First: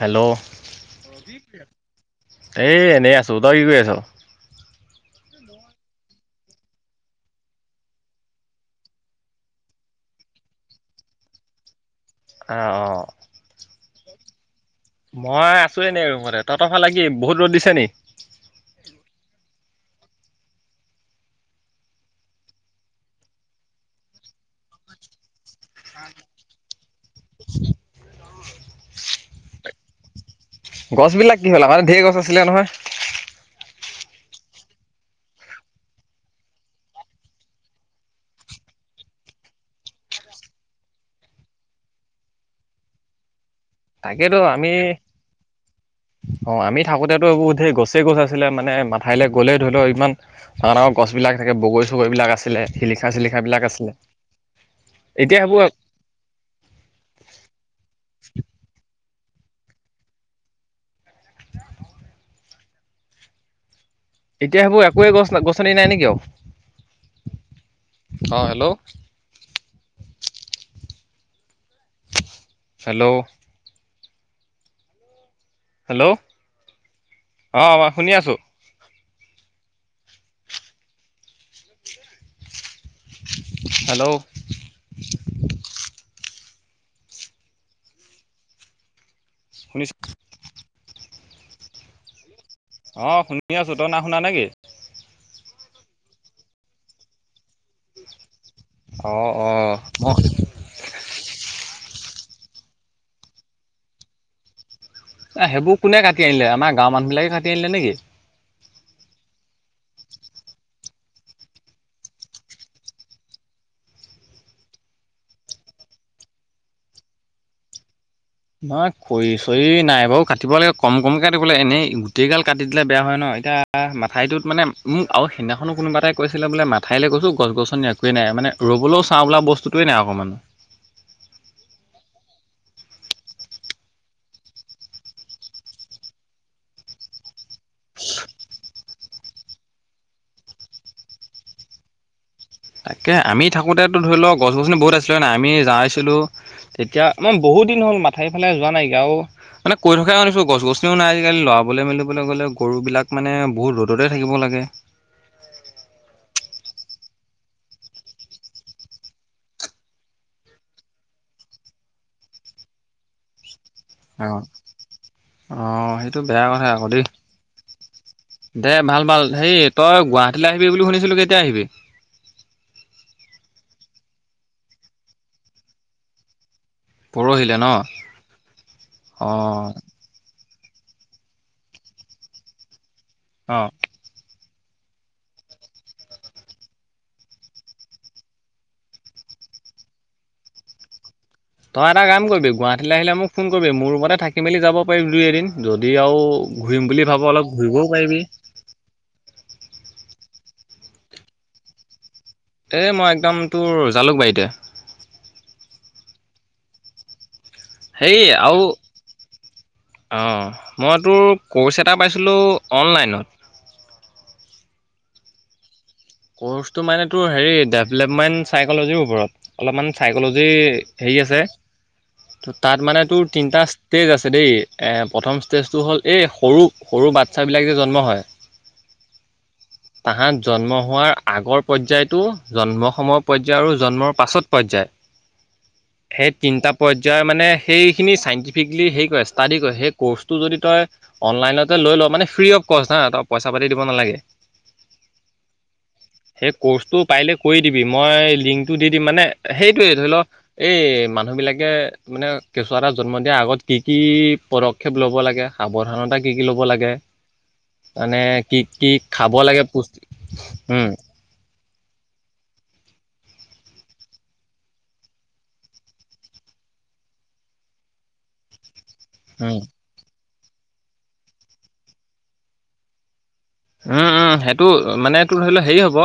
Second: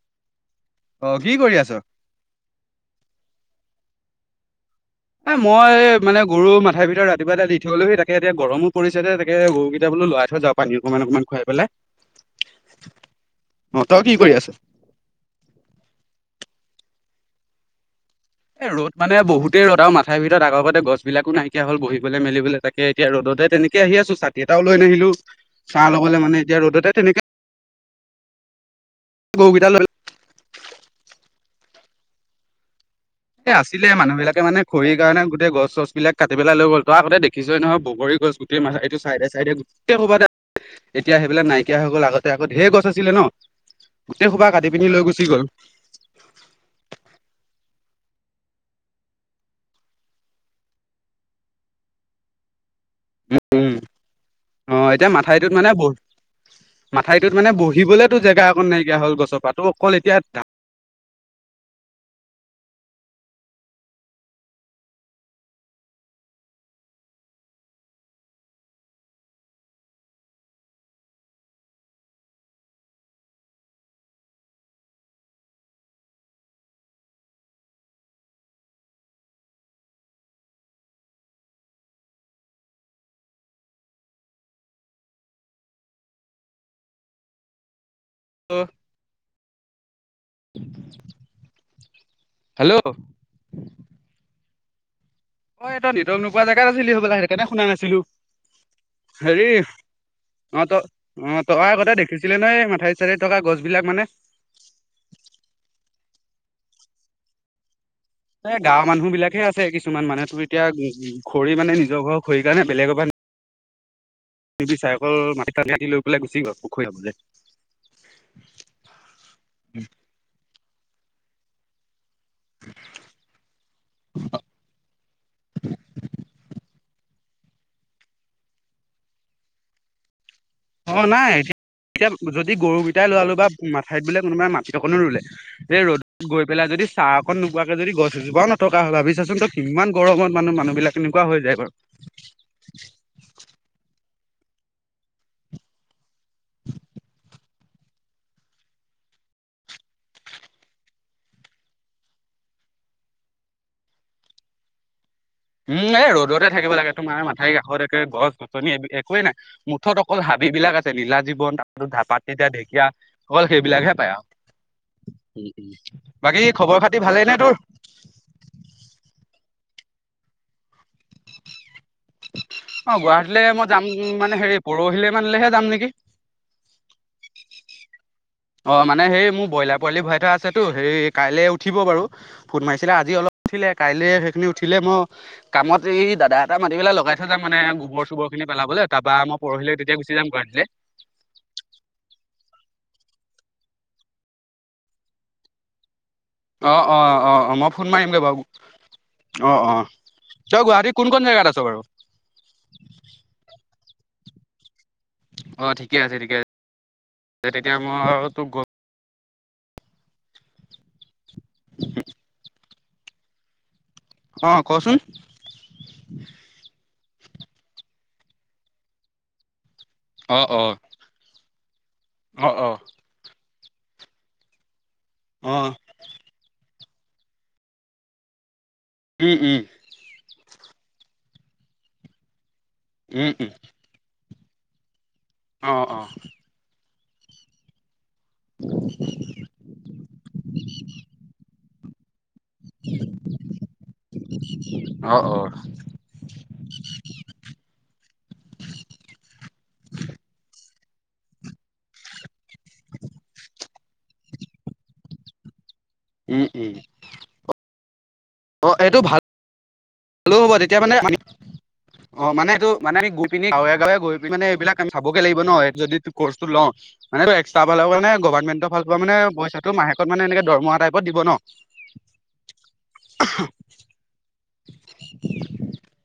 Hello! অ কি কৰি আছ? এ এনেই আছো। তই কি কৰি আছ‌? এ মই মানে গৰু মাথাৰি ভিতৰত ৰাতিপুৱা এটা দি থৈ গলোহি। তাকে এতিয়া গৰমো পৰিছে যে তাকে গৰুকেইটা বোলো লৰাই থৈ যাওঁ। পানী অকনমান অকনমান খুৱাই পেলাই। আ, অ'। অ', তই কি কৰি আছ? মই আছো এনেই ৰুমতে। তহঁতৰ ফালে কি বহুত ৰ'দ দিছে নেই? এ ৰ'দ মানে বহুতে ৰ'দ আৰু মাথাৰি ভিতৰত আগৰ গতে গছ বিলাকো নাইকিয়া হ'ল, বহিবলৈ মেলিবলৈ তাক এতিয়া ৰ'দতে তেনেকে আহি আছোঁ, ছাতি এটাও লৈ নাহিলোঁ। চাহ লবলে মানে এতিয়া ৰ'দতে তেনেকে, গৰুকেইটা লৈ গছবিলাক কি হ'ল? আগতে ধেৰ গছ আছিলে নহয়। এ আছিলে মানুহ বিলাকে মানে খৰিৰ কাৰণে গোটেই গছ-চচ বিলাক কাটি পেলাই লৈ গ'ল, তই আগতে দেখিছই নহয় বগৰী গছ বোৰ। এ, মথাৰি এইটো চাইডে, চাইডে গোটেই খোপাতে। এতিয়া সেইবিলাক নাইকিয়া হৈ গ'ল, আগতে আকৌ ধেৰ গছ আছিলে ন। গোটেই তাকেতো খোপা কাটি আমি পিনী লৈ গুচি গ'ল। অ', আমি থাকোতেটো এইবোৰ গছেই গছ আছিলে, মানে মাথাৰিলৈ গ'লেই ধৰি লও ইমা ডাঙৰ, ডাঙৰ গছ বিলাক থাকে, বগৰ-চগৰি বিলাক আছিলে। সিলিখা-চিলিখা বিলাক উম, আছিলে, অ, এতিয়া সেইবোৰ আৰু মাথাৰীটোত মানে বহিবলৈ তো জেগা অকণ নাইকিয়া হ'ল গছৰ পৰা, টোৰ অকল এতিয়া [inaudible] এতিয়া সেইবোৰ একোৱেই গছ গছনি নাই নেকি আৰু? অ', হেল্ল'। হেল্ল'। হেল্ল' অ', শুনি আছোঁ। হেল্ল'। [unintelligible] শুনিছোঁ। [inaudible] অ', শুনি আছোঁ তই না শুনা নেকি? অ', ত নেটৱৰ্ক নোপোৱা জেগাত আছিলি চাগে সেইটোকৰণে শুনা নাছিলোঁ। অ', অ', ম অ', ত অ', তই আগতে দেখিছিলে নে মাথাই চাইদে থকা গছ বিলাক মানে। এই সেইবোৰ কোনে কাটি আনিলে আমাৰ গাঁৱৰ মানুহবিলাকে কাটি আনিলে নেকি? এ, গাঁৱৰ মানুহ বিলাকহে আছে কিছুমান মানেহ তুমি এতিয়া উম, খৰি মানে নিজৰ ঘৰৰ খৰিৰ কাৰণে বেলেগৰ পৰা। তিবি চাই অকল মাটি টানি লৈ পেলাই গুচি গ'ল পুখুৰীলৈ। নহয় খৰি চৰি নাই বাৰু কাটিব লাগে, কম কমকে কাটিবোলে এনেই। গোটেইগাল কাটি দিলে বেয়া হয় ন, এতিয়া মাঠাইটোত মানে মোক আৰু সিদিনাখনো কোনোবাতোই কৈছিলে বোলে মা ঠাইলৈ গৈছোঁ গছ-গছনি একোৱ নাই মানে ৰবলৈওঁ বস্তুোৱেই নাই অকণমান। অ', নাই এয়া-এতিয়া যদি গৰুকিটাই লালোঁ বা মাথাইত বোলে কোনোবাই মাটি অকণো ৰুলে। এই ৰ'দত। গৈ পেলাই যদি চাহ অকন নোপোৱাকে যদি গছ এজোপাওঁ নথকা হয়, ভাবিছাচোন তই কিমান গৰমত মানুহ, মানুহ বিলাক। কেনেকুৱা হৈ যায় বাৰু। [inaudible] তাকে আমি থাকোতেতোঁ ধৰি ল গছ-গছনি বহুত আছিলে হয় নাই, আমি যাইছিলোঁ তেতিয়া আ বহুত দিন হ'ল মাথাাইৰ ফালে যোৱা নাইকাও। মানে কৈ থকাই শুনিছোঁ গছ-গছনিও নাই, আজিকালি লৰাবলৈ মেলিবলৈ গ'লে গৰুবিলাক মানে বহুত ৰ'দতে থাকিব লাগে। উম, এই ৰ'দতে থাকিব লাগে তোমাৰ মথাউৰি কাষত একে গছ-গছনি একোৱেই নাই। মুঠত অকল হাবি বিলাক আছে নীলাজীৱন, পাত তিতা, ঢেঁকীয়া অকল সেইবিলাকে। পাই আৰু অ', অ', সেইটো বাকী বেয়া কথা খবৰ আকৌ দেই। পাতি ভালেই নে তোৰ? দে ভাল, ভাল হেৰি তই গুৱাহাটীলৈ আহিবি বুলি শুনিছিলোঁ কেতিয়া আহিবি? অ', গুৱাহাটীলৈ মই যাম মানে হেৰি পৰহিলৈ মানহে যাম নেকি। পৰহিলে ন? অ', মানে সেই অ মোৰ ব্ৰইলাৰ পোৱালি ভৰাই থোৱা আছেতো, সেই কাইলৈ উঠিব বাৰু ফোন মাৰিছিলে আজি অলপ। অ উঠিলে কাইলৈ সেইখিনি উঠিলে ম কামত এই দাদা এটা মাতি পেলাই লগাই থৈ যাম মানে, গোবৰ চোবৰ খিনি পেলাবলৈ তাৰপৰা আম পৰহিলৈ তেতিয়া গুচি যাম তেতিয়া গুৱাহাটীলে। তই এটা কাম কৰিবি গুৱাহাটীলৈ আহিলে মোক ফোন কৰিবি, মোৰ ৰুমতে থাকি মেলি যাব পাৰি দুই এদিন যদি আৰু ঘূৰিম অ', বুলি অ', ভাব অলপ অ', অ'মই ঘূৰিবও ফোন পাৰিবি মাৰিমগৈ বাৰু। অ', অ', তই গুৱাহাটী কোন কন জেগাত আছ বাৰু? এ, মই একদম তোৰ জালুকবাৰীতে। অ', ঠিকে আছে ঠিকে আছ [unintelligible] তেতিয়া ম হেই আও অ', মই তোৰ ক'ৰ্চ এটা পাইছিলোঁ অনলাইনত। অ', কচোন। ক'ৰ্চটো মানে তোৰ হেৰি ডেভেলপমেণ্ট চাইকলজিৰ ওপৰত। অলপমান অ চাইকলজি অ হেৰি আছে। অ ত' অ তাত মানে তোৰ তিনটা ষ্টেজ আছে দেই, এ প্ৰথম অ ষ্টেজটো হ'ল এই সৰু সৰু বাচ্ছাবিলাক যে জন্ম হয়। উম, উম। তাহাত জন্ম হোৱাৰ আগৰ পৰ্যায়তো, জন্ম সময়ৰ উম উম পৰ্যায় আৰু জ জন্মৰ পাছত পৰ্যায় অঁ অঁ সেই তিনিটা পদ তই মানে সেইখিনি চাইণ্টিফিকলি হেৰি কৰে ষ্টাডি কৰে সেই ক'ৰ্চটো যদি তই অনলাইনত তা লৈ ল মানে ফ্ৰী অফ কষ্ট হা ত পইচা পাতি দিব নালাগে কি [inaudible] অ অ সেই কোৰ্চটো পাৰিলে, কৰি দিবি। মই লিংকটো দি দিম, মানে, সেইটোৱে ধৰি লও। এই মানুহবিলাকে, মানে, কেঁচুৱা এটা জন্ম দিয়াৰ আগত, কি কি পদ ক্ষেপ ল'ব লাগে, সাৱধানত। কি উম কি ল'ব উম লাগে, মানে, কি কি খাব লাগে, পুষ্টি হ'লো, হ'ব তেতিয়া, উম মানে, আমি অ', মানে, এইটো, মানে, আমি গৈ পিনি, গাঁৱে-গাঁৱে গৈ পিনি, মানে, এইবিলাক আমি চাবগৈ লাগিব, ন, যদি কোৰ্চটো লওঁ। মানে, এইটো, এক্সটাবলৰ কাৰণে, গভৰ্ণমেণ্টক ভাল পোৱা, মানে, উম পইচাটো, মাহেকত, মানে, এনেকে, দৰমহা টাইপত দিব, ন? উম, উম। সেইটো, মানে, তোৰ ধৰি লওঁ, হেৰি হ'ব।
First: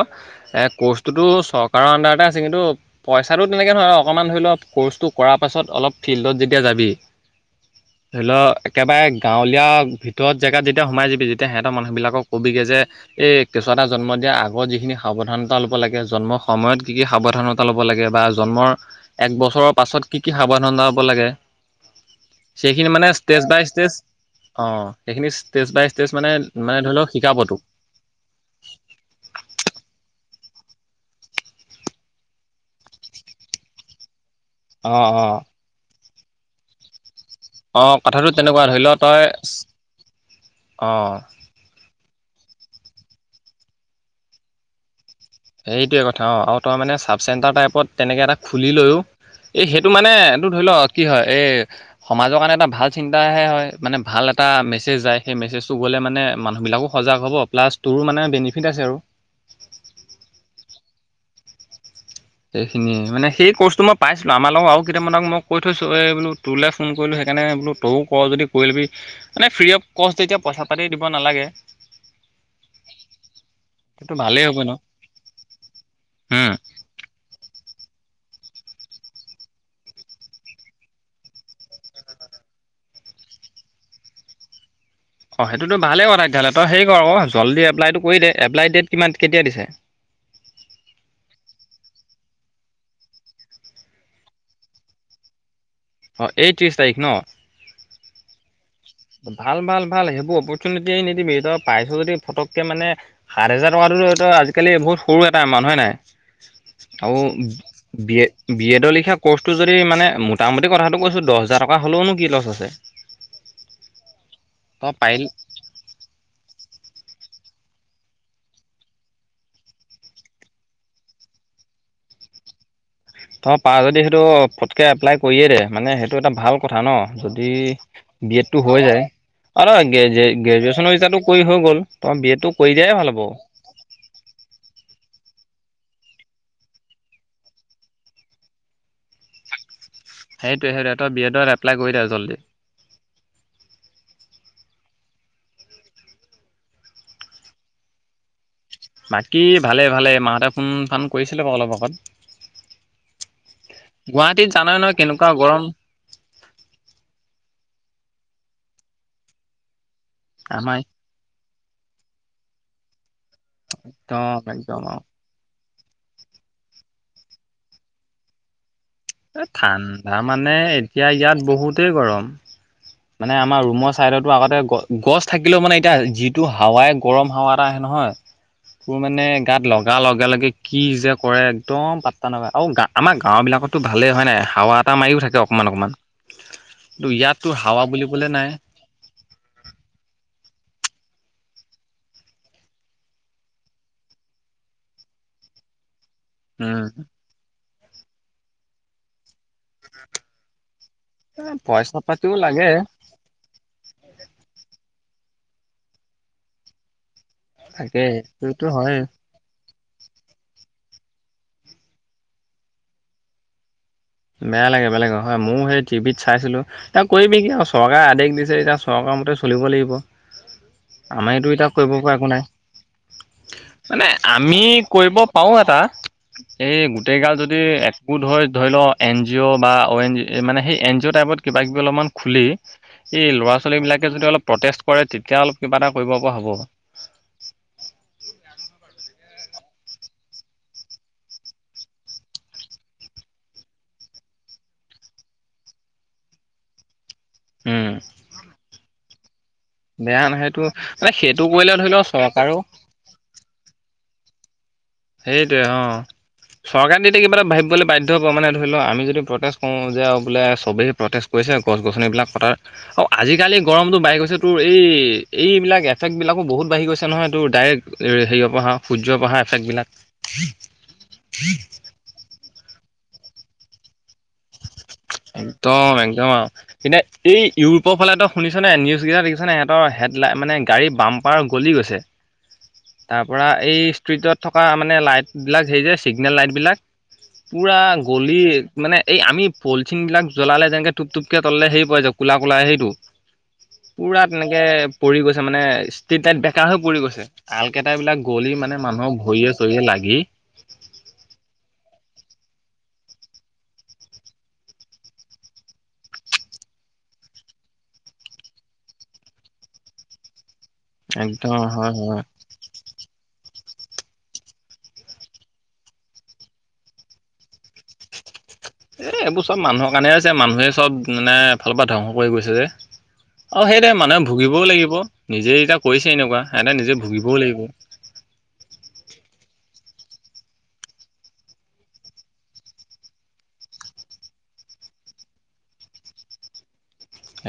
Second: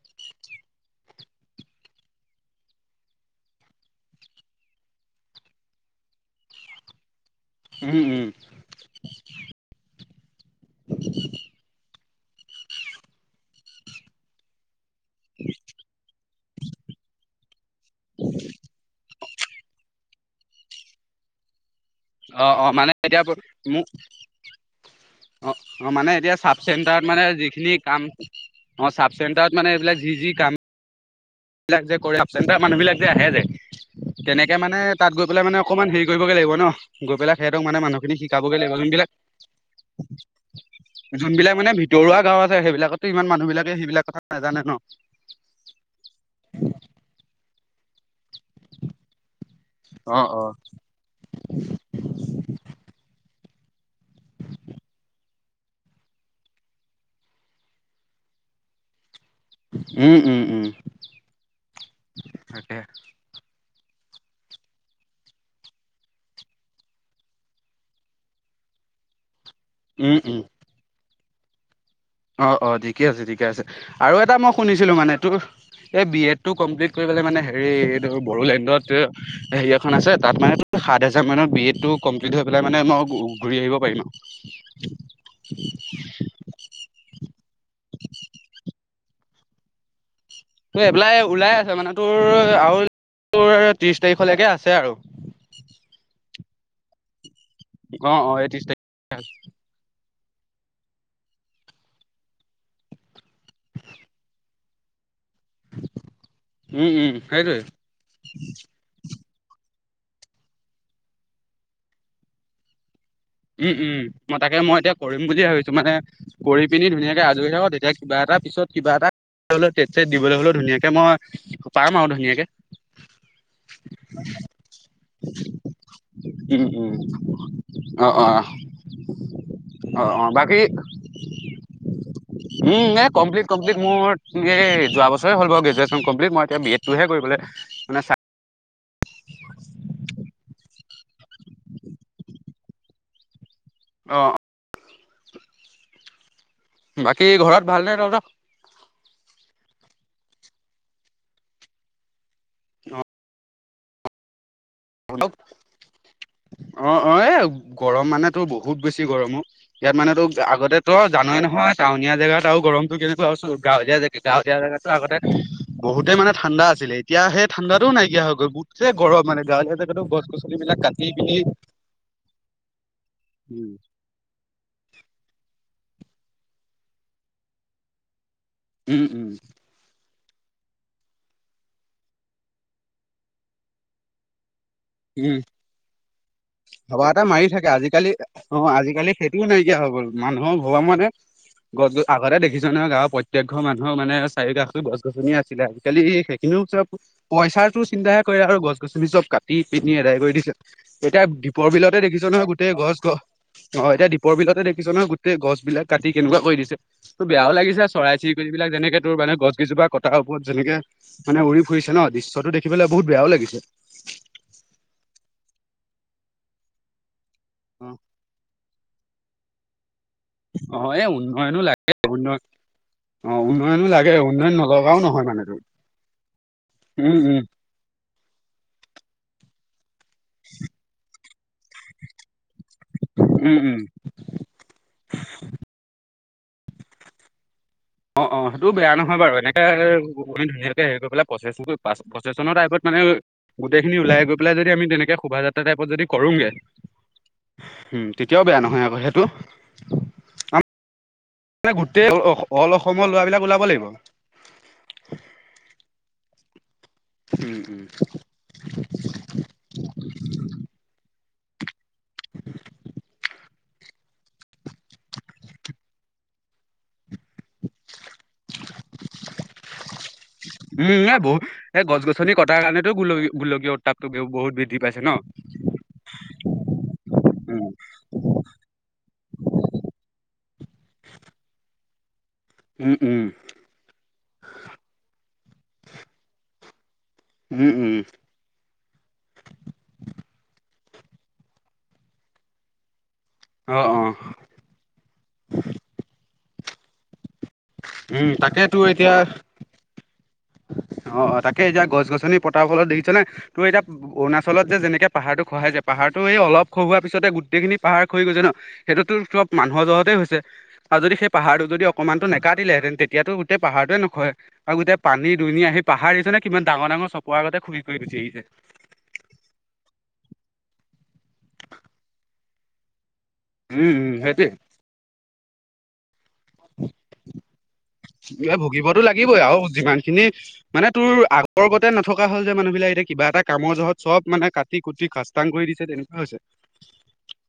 এ, কোৰ্চটোতো, চৰকাৰৰ আণ্ডাৰতে আছে, কিন্তু পইচাটো, তেনেকে নহয়। অকণমান, ধৰি লওক, কোৰ্চটো কৰাৰ পাছত, অলপ ফিল্ডত, যেতিয়া যাবি উম ধৰি উম ল, একেবাৰে, গাঁৱলীয়া ভিতৰৰ জেগাত, যেতিয়া সোমাই যাবি, যেতিয়া, সিহঁতৰ মানুহবিলাকক ক'বি কে, যে এই, কেঁচুৱা এটা জন্ম দিয়াৰ আগত, যিখিনি সাৱধানতা ল'ব লাগে, জন্মৰ সময়ত, কি কি সাৱধানতা ল'ব লাগে, বা, জন্মৰ এক বছৰৰ পাছত, কি কি সাৱধানতা ল'ব লাগে। অ অ সেইখিনি, মানে, এতিয়া ষ্টেজ বাইজ মোক ষ্টেজ অ', সেইখিনি, অ ষ্টেজ বাইজ অ ষ্টেজ, মানে, এতিয়া চাব মানে, ধৰি ল, চেণ্টাৰত শিকাবটোক। যিখিনি কাম অ', চাব চেণ্টাৰত, মানে, এইবিলাক, যি যি কাম [inaudible] মানুহবিলাক যে আহে, যে, তেনেকে, মানে, অ তাত গৈ অ পেলাই, মানে অকণমান, হেৰি কৰিবগৈ লাগিব, ন, গৈ পেলাই। সিহঁতক, মানে, অ মানুহখিনি, কথাটো শিকাবগৈ তেনেকুৱা লাগিব। ধৰি লও যোনবিলাক, তই অ [inaudible] যোনবিলাক, মানে দৰুৱা গাঁও আছে, সেইবিলাকতো, ইমান মানুহবিলাকে, সেইবিলাক কথা নাজানে, ন। সেইটোৱে কথা। অঁ, আৰু তই, মানে, চাব চেণ্টাৰ টাইপত, তেনেকে এটা খুলি লৈও, এই, সেইটো, মানে, অ অ এইটো ধৰি লওক, কি হয়, এই সমাজৰ কাৰণে, এটা ভাল চিন্তাহে হয়। মানে, ভাল এটা মেছেজ যায়। সেই মেছেজটো গ'লে, মানে, মানুহবিলাকো সজাগ হ'ব। প্লাছ, তোৰো, মানে, বেনিফিট আছে, আৰু উম, উম, উম। তাকে সেইখিনিয়ে, মানে, সেই কোৰ্চটো, মই পাইছিলোঁ, আমাৰ লগতো। আৰু, কেইটামানক মই কৈ থৈছোঁ। এই, বোলো, তোলৈ ফোন কৰিলোঁ, সেইকাৰণে। বোলো, তয়ো কৰ, যদি কৰি ল'বি। মানে, ফ্ৰী অৱ উম কষ্ট। উম যেতিয়া, পইচা-পাতি দিব নালাগে অ, অ, ঠিকে আছে, ঠিকে আছে। সেইটো আৰু এটা, ভালেই মই হ'ব ন শুনিছিলোঁ, মানে, তোৰ এই বি এড উম টো কমপ্লিট [inaudible] মানে হেৰি, বড়োলেণ্ডত হেৰি এখন আছে। তাত মানে, সাত হাজাৰ মানত, বি এড টো কমপ্লিট হৈ পেলাই, মানে, মই ঘূৰি আহিব পাৰিম। [inaudible] অ', সেইটোতো ভাৱে কথা। তেতিয়া হ'লে তই হেৰি কৰ আকৌ, জলদি, এপ্লাইটো কৰি দে। এপ্লাই ডেট, কিমান, কেতিয়া দিছে? তোৰ, এপ্লাই ওলাই আছে, মানে, তোৰ আৰু তোৰ, ত্ৰিশ তাৰিখলৈকে আছে, আৰু অ', এই ত্ৰিশ তাৰিখ, ন? অঁ, অঁ, এই ত্ৰিশ তাৰিখ। ভাল, ভাল, ভাল। সেইবোৰ অপৰচুনিটি এৰি নিদিবি। তই পাইছ যদি, ফটকে, মানে সাত হাজাৰ টকাটো তো, আজিকালি বহুত সৰু এটা এমাউণ্ট হয় নাই? উম উম আৰু সেইটোৱে বি এ, বি এডৰ লিখা কোৰ্চটো যদি মানে, মোটামুটি কথাটো কৈছোঁ, দহ হাজাৰ টকা হ'লেওনো, কি লছ আছে? উম, উম। মই তাকে, মই তই এতিয়া কৰিম পাৰিলি বুলি ভাবিছোঁ, মানে কৰি পিনি ধুনীয়াকৈ আজৰি হ। তেতিয়া, কিবা এটা, পিছত কিবা এটা পিছলৈ টেট-ছেট দিবলৈ হ'লেও, ধুনীয়াকৈ মই পাম আৰু ধুনীয়াকৈ তই পাৰ যদি, সেইটো ফটকে এপ্লাই কৰিয়ে দে। মানে সেইটো এটা ভাল উম কথা উম ন, যদি অ অ বি এড টো হৈ যায়। অঁ অ গে-গে অ বাকী গ্ৰেজুৱেশ্যন এতিয়াটো কৰি হৈ গ'ল। তই, বি এড টো কৰি উম দিয়াই এই ভাল হ'ব। কমপ্লিট কমপ্লিট মোৰ হেৰি, যোৱা বছৰে হ'ল বাৰু গ্ৰেজুৱেশ্যন কমপ্লিট। মই এতিয়া, বি এড টোহে কৰিবলে মানে, চাই [unintelligible] সেইটোৱে সেইটোৱে তই বি এডত এপ্লাই কৰি দে জল্দি। অ' বাকী ঘৰত ভালনে তহঁতৰ। বাকী ভালে ভালে মাহঁতে ফোন ফান কৰিছিলে বাৰু অলপ আগত। গুৱাহাটীত জানাই নহয় কেনেকুৱা [unintelligible] অ' গৰম অ' এ, গৰম মানেতো বহুত বেছি গৰম অ' ইয়াত মানেতো, আমাৰ আগতে ত জানোৱেই নহয় টাউনীয়া জেগাত আৰু গৰমতটো কেনেকুৱা গাঁৱলীয়া জেগা একদম গাঁৱলীয়া একদম জেগাতো আৰু। আগতে বহুতেই মানে ঠাণ্ডা আছিলে। এতিয়া সেই ঠাণ্ডাতো নাইকিয়া হৈ গ'ল, গোটেই গৰম মানে গাঁৱলীয়া উ্ জেগাতো তাৰ গছ মানে গছনিবিলাক এতিয়া কাটি পিনি ইয়াত বহুতেই গৰম মানে, আমাৰ উম ৰুমৰ চাইডতো আগতে গ গছ থাকিলেও মানে, এতিয়া যিটো হাৱাই গৰম হাৱা এটা আহে নহয়। তোৰ উম মানে গাত লগ লগাৰ লগে-লগে কি যে কৰে, একদম পাত্তা নাপায় আৰু গা আমাৰ গাঁওবিলাকত টো ভালেই হয় নাই, হাৱা এটা মাৰিও উম থাকে অকণমান অকণমান ভবা কিন্তু এটা মাৰি ইয়াততো থাকে হাৱা আজিকালি বুলিবলৈ অ নাই। আজিকালি টোও নাইকিয়া হৈ গ'ল, মানুহৰ [unintelligible] মানে গছ গছ আগতে দেখিছোঁ নহয়। গাঁৱৰ প্ৰত্যেক ঘৰ মানুহৰ মানে, চাৰি কাষে গছ গছনি এ আছিলে, আজিকালি কিন্তু চব উম, পইচা টো চিন্তাহে কৰে, আৰু গছ গছনি চব কাটি পিনি এদায় কৰি দিছে। এতিয়া দ্বীপৰ পইচা বিলতে দেখিছ পাতিও নহয়, লাগে গোটেই গছ গ অ' এতিয়া দ্বীপৰ বিলাকতে দেখিছ নহ, গোটেই গছ বিলাক কাটি কেনেকুৱা কৰি দিছে। তোৰ বেয়াও লাগিছে, থাকে চৰাই চিৰিকটি সেইটোতো বিলাক হয়ে। যেনেকে তোৰ মানে গছ কেইজোপাক কটাৰ ওপৰত যেনেকে মানে, উৰি ফুৰিছে ন, দৃশ্যটো দেখিবলে বহুত বেয়াও লাগিছে। বেয়া লাগে বেয়া লাগে হয়। ময়ো সেই টিভিত চাইছিলো, এয়া কৰিবি কি আৰু অ চৰকাৰে আদেশ দিছে এতিয়া চৰকাৰ মতে চলিব লাগিব, অ এই আমিতো উন্নয়নো এতিয়া কৰিব লাগে পৰা একো উন্নয়ন নাই। অ উন্নয়নো মানে লাগে উন্নয়ন আমি নলগাও কৰিব নহয় মানে পাৰোঁ, তোৰ এটা এই গোটেই উম গাল উম যদি এক গোট হৈ ধৰি ল, এন জি অ' বা অ' এন জি মানে, সেই এন জি অ' টাইপত কিবা-কিবি অলপমান খুলি এই উম উম ল'ৰা-ছোৱালী বিলাকে যদি অলপ প্ৰটেষ্ট কৰে, তেতিয়া অলপ কিবা এটা কৰিব পৰা হ'ব। অ' অ' সেইটো বেয়া নহয় বাৰু এনেকে গৈ ধুনীয়াকে হেৰি কৰিব পেলাই, প্ৰচেচিং প্ৰচেছনৰ টাইপত মানে গোটেইখিনি ওলাই গৈ পেলাই যদি, তেনেকে শোভাযাত্ৰা টাইপত যদি কৰোগে [inaudible] উম তেতিয়াও বেয়া নহয় আকৌ সেইটো বেয়া নাই সেইটো মানে সেইটো কৰিলে ধৰি লও চৰকাৰো সময়ৰ ল'োৱবিলাক ওলাব লাগিব সেইটোৱে অ চৰকাৰে তেতিয়া কিবা এটা উম ভাবিবলৈ উম বাধ্য হ পব মানে ধৰি লও আমি যদি প্ৰ অ যে বোলে চবেই প্ৰটেষ্ট কৰিছে গছ গছনিবিলাক কটাত অঁ আজিকালি গৰমটো বাঢ়ি গৈছে তোৰ এইবিলাক এফেক্টবিলাকো বহুত বাঢ়ি গৈছে নহয় তোৰ ডাইৰেক্ট সেৰি অপ পৰা হাঁ উম এ বৌ এই গছ গছনি কটাৰ কাৰণেতো গো গোুলকীয় উত্তাপটো বহুত পাইছে ন একদম একদম আৰু এতিয়া এই উম ইউৰোপৰ ফালেতো শুনিছনেে নিউজকেইটা দেখিছেনেেিহঁৰ হেডলাই মানে গাড়ী বাম্পাৰ গলি গৈছে উম তাৰ উম পৰা এই ষ্ট্ৰিটত থকা মানে লাইট বিলাক হেৰি যে চিগনেল লাইট বিলাক উম পুৰা উম গলি মানে এই আমি পলিথিন বিিলাক জ্বলালে যেনেকে টোপ টোপক তললে হেৰি পাই যায় কোলা কোলা সেইটো অ অ পুৰা তেনেকে পৰি গৈছে মানে ষ্ট াইত বেকা হৈ পৰি গৈছে আল কেইটাবিলাক উম গলি তাকেতো মানে এতিয়া মানুহক ভৰিয়ে চৰিয়ে লাগি অ তাকে এতিয়া গছ গছনি পতাৰ ফলত দেখিছনেে তোৰ এতিয়া অৰুণাচলত যেনেকে পাহাৰটো খহাইায় পাহাৰটো এই অল খহোৱা পিছতে গোটেইখিনি পাহাৰ খৰি গৈছে ন সেইটোতো চব মানুহৰ জ্বৰতেই হৈছে আৰু যদি সেই একদম পাহাৰতটো যদি হয় হয়। অকনমানো ন কাটিলে হেতেন তেতিয়াটো গোটেই পাহাৰতোৱে নখহে আৰু গোটেই পানী দুনী আহি পাহাৰ দেখিছ নে কিমান ডাঙৰ ডাঙৰ চকুৰ আগতে খহি খহি গুচি আহিছে এ এইবোৰ চব মানুহৰ কাৰণে হৈছে মানুহে চব মানে এফালৰ পৰা ধ্বংস কৰি গৈছে যে অ সেইটোৱে উম, উম, মানুহে সেইটোৱে ভুগিবও লাগিব। নিজে যেতিয়া কৰিছেই এনেকুৱা সেহেতে নিজে ভুগিবও লাগিব এতিয়া ভুগিবতো লাগিবই আৰু যিমান খিনি মানে তোৰ আগৰ গতে নথকা হ'ল যে মানুহবিলাক, এতিয়া কিবা এটা কামৰ জহত চব মানে কাট কাটি কুটি সাস্তাং কৰি দিছে তেনেকুৱা হৈছে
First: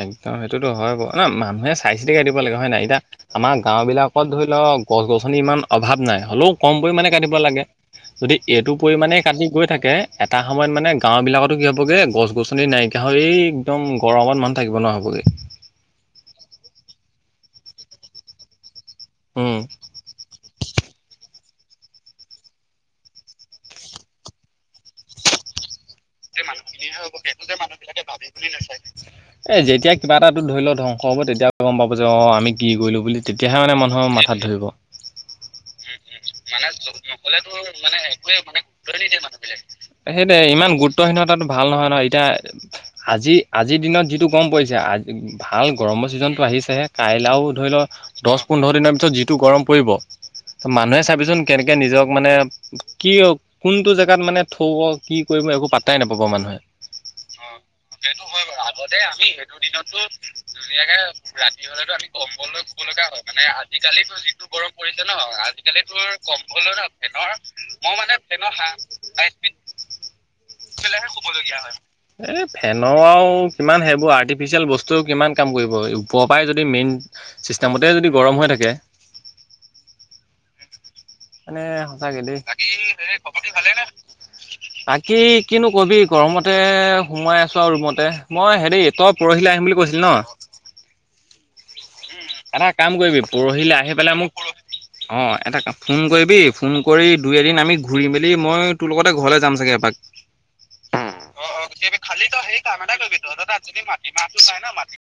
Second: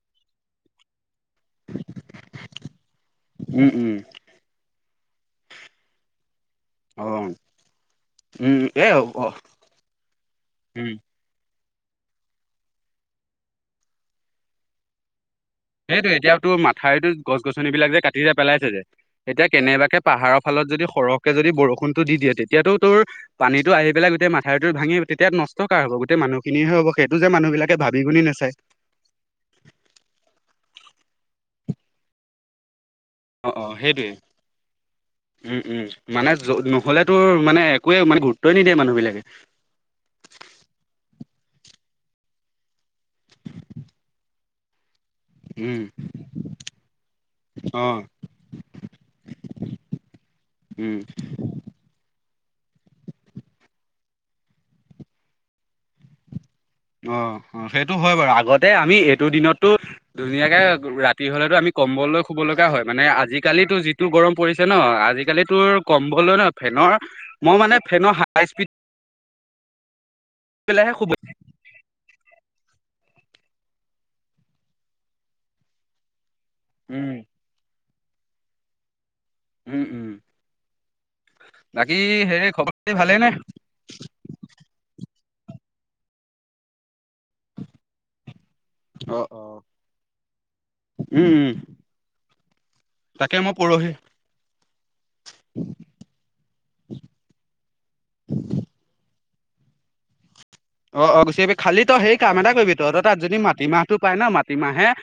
একদম সেইটোতো হয় বও। ন মানুহে চাই চিতি কাই দিব লাগিব হয় নাই এতিয়া আমাৰ উম, গাঁও উম, বিলাক ধৰি লওক গছ গছনি ইমান অভাৱ নাই হ'লেও কম পৰিমাণে অ', কাটিব লাগে। যদি উম, এইটো এ পৰিমাণে অ', কাটি গৈ থাকে এটা সময়ত মানে উম। গাঁওবিলাকত কি হ'বগে গছ গছনি নাইকিয়া হৈ এই একদম গৰমত মানুহ থাকিব নোৱাৰা হবগে সেইটোৱে এতিয়াটো মথাউৰিটোত গছ গছনি বিলাক যে কাটি যে পেলাইছে যে এতিয়া উম কেনেবাকে পাহাৰৰ ফালত যদি সৰহকে যদি বৰষুণটো দি দিয়ে তেতিয়াটো তোৰ পানীটো আহি পেলে গোটে মথাউৰিটো ভাঙি তেতিয়া নষ্ট কাৰ হব সেই মানুখিনিয়ে হে হব সেইটো যে মানুহবিলাকে ভাবি গুণী নেচায় এ যেতিয়া কিবা এটা তোৰ ধৰি ল ধ্বংস হ'ব তেতিয়াহে গম পাব যে অ আমি কি কৰিলো বুলি অ', তেতিয়াহে মানে অ', মানুহ সেইটোৱে মাথাত ধৰিব উম উম মানে নকলেতো আৰু মানে একোৱে মানে শু নিদিয়ে মানুহ বেলেগ [inaudible] হেই দে ইমান গোট উদাহীনতাটো ভাল নহয় ন এতিয়া আজি আজিৰ দিনত যিটো গৰম পৰিছে আজি ভাল উম, গৰমৰ ছিজনটো আহিছেহে কাইলাও ধৰি ল অ', দহ পোন্ধৰ দিনৰ পিছত যিটো গৰম পৰিব উম। মানুহে চাবিচোন কেনেকে নিজক মানে কিয় কোনটো জেগাত মানে থব কি কৰিব একো পাত পট্টাই নাপাব মানুহে অ সেইটো হয় বাৰু আগতে আমি সেইটো দিনটো ধুনীয়াকে ৰাতি হ'লেতো আমি কম্বল লৈ শুব লগা হয় মানে আজিকালি তোৰ যিটো গৰম পৰিছে ন আজিকালিত তোৰ কম্বলৰ বা বেদকভাৰ মই মানে ফেনৰ হা পেলেহে শুব এই ফেনৰ আওঁ কিমান সেইবোৰ আৰ্টিফিচিয়েল বস্তুও কিমান কাম কৰিব পুৱা পৰাই যদি মেইন উম, ছিষ্টেমতে যদি গৰম হৈ থাকে উম উম মানে বাকী সঁচাকে দেই, হেৰি বাকি খবৰ খাতি এই ভালেই নে? সকলোৰে ভালে নে বাকি কিনো কবি, গৰমতে সোমাই আছো আৰু ৰুমতে মই হেৰি তই, অ', পৰহিলৈ অ', আহিম বুলি কৈছিলি ন উম, উম, এটা কাম কৰিবি, তাকে মই পৰহিলৈ পৰহি আহি পেলাই মোক অ', এটা ফোন কৰিবি, ফোন কৰি দুই এদিন আমি ঘূৰি মেলি মই, তোৰ লগতে ঘৰলৈ যাম চাগে এপাক অ', অ', কি কৰিবি খালি তই হেই কাম এটা কৰিবি, তহঁতৰ তাত যদি মাটিমাহটো পায় ন মাটি